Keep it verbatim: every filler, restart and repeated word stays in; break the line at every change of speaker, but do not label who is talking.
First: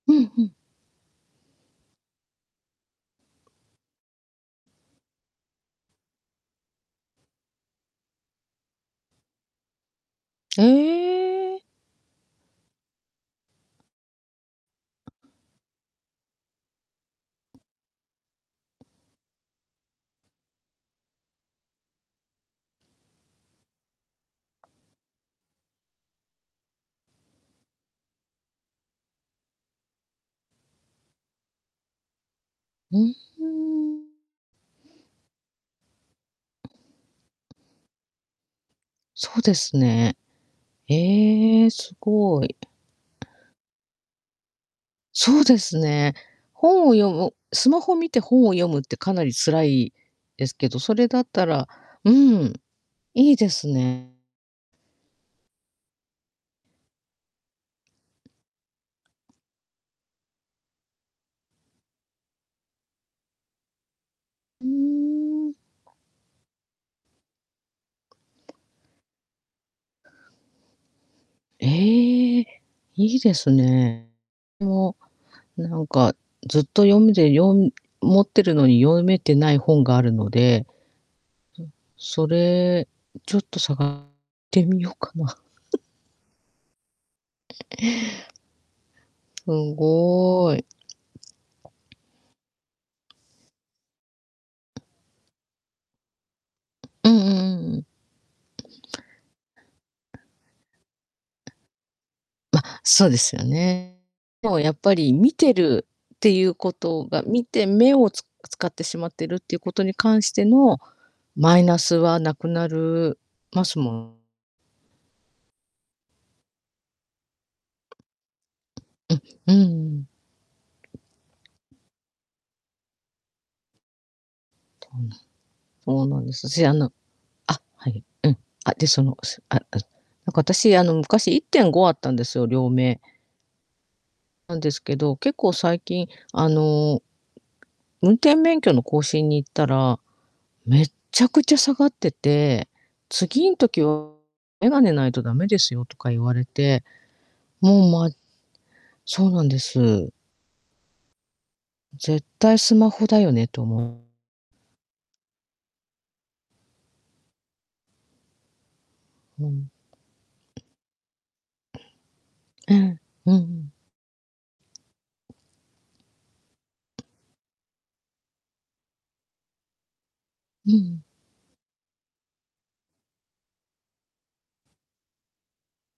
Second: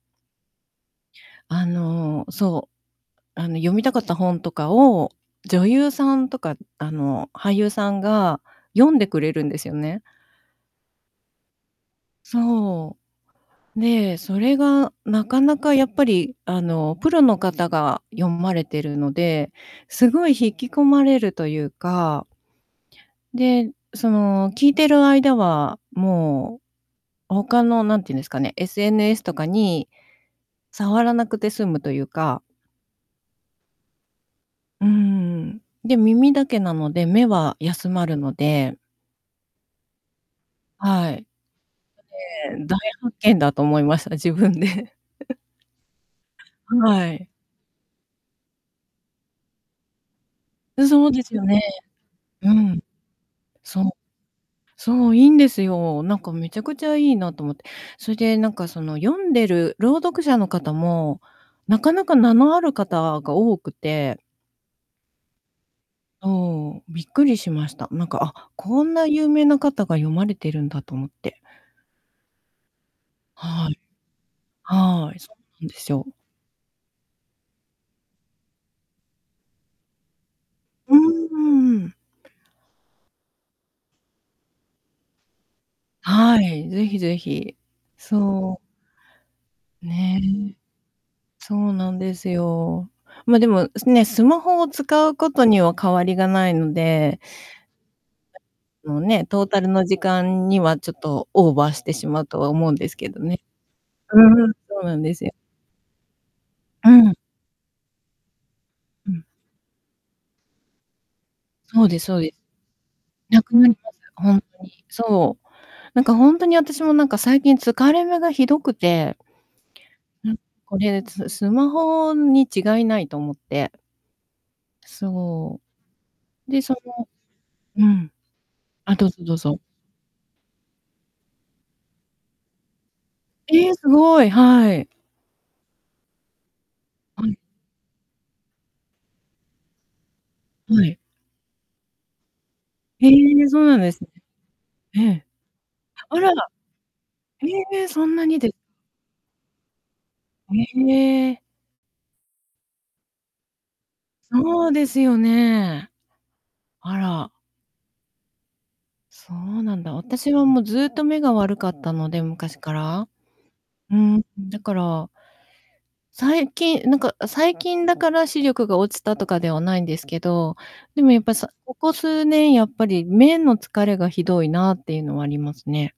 うん、ふん。
あの、そう、あの、読みたかった本とかを、女優さんとか、あの、俳優さんが読んでくれるんですよね。
ええ。
そう。で、それがなかなかやっぱり、あの、プロの方が読まれてるので、すごい引き込まれるというかで、その、聞いてる間は、もう他の、なんて言うんですかね、SNS とかに触らなくて済むというか
うーん。
うーん、で、耳だけなので、目は休まるので
そうですね。
はい。
へえ、すご
な
い。
んで、大発見だと思いました、自分で。
そうですね。本を
は
読
い。
むスマホ見て本を読むってかなり辛いですけど、
ん、
それ
そう
だ
で
っ
すよ
た
ね。
ら、う
う
ん、
ん。
いいです
そう。
ね。
そう、いいんですよ。なんかめちゃくちゃいいなと思って。それで、なんか、その読んでる朗読者の方も、なかなか名のある方が多くて
うーん。
そう、びっくりしました。なんか、あ、こんな有名な方が読まれてるんだと思って。
ええ、いいです
はい。
ね。も
はい。そう
う、
なんで
なん
すよ。
か、ずっと読んでよん持ってるのに読めてない本があるので、
うんうん。
そ-それ、ちょっと探てみようかな。
はい、是非是非。そう。
すん
ねえ。
ごい。
そうなんですよ。ま、でも、すね、スマホを使うことには変わりがないの
うんう
で
んうんうん。
のね、トータルの時間にはちょっとオーバーしてしまうとは
ま、
思うんです
そう
け
で
ど
す
ね。
よね。
うー
で
ん、
もやっ
そう
ぱ
なん
り
です
見
よ。
てるっていうこ
う
と
ん。
が、見て目をつ使ってしまっ
う
て
ん。
るってことに関してのマイナ
そう
ス
です、そ
は
うで
無くなる
なく
ま
なり
すも
ます。
ん。
ほんとに。そう。なんかほんとに私も、なんか、最近疲れ目が酷く
う
て。
ん、うーん。
うん、これ、ススマホに違いないと思って。
でも、
そ
そうなんです。
う。で、
しあ
そ
の
の
あ
う
はい、
ん。
うん、あ、で、
あ、
そ
どう
の、
ぞ
お
どう
すあ、う
ぞ。
ん、なんか、私、あの、昔いってんごあったんですよ、両目。
ええ、すごい。
なんで
は
す
い。
けど、結構最近、あの
はい。
運転免許の更新に行ったら、め
は
っ
い。
ちゃくちゃ下がってて
へえ、
「次ん
そうなん
時
です。
は、眼鏡
え
ないと
え。
だめですよ」とか
あ
言
ら
われ
ら。
て、
へえ、
もう、
そ
ま、
んなにで
そうなんです。
へえ。
絶対スマホだよねと思う。
そうですよね。あら。そ
う
う
ん。
なんだ、私はもうずっと目が悪かったので、昔か
うん
ら。
うん。
うーん、だから最近、なんか、最近、だから視力が落ちたとかではないんですけど、
うん。
でもやっぱさここ数年やっぱり目の疲れがひどいなっていうのはありますね。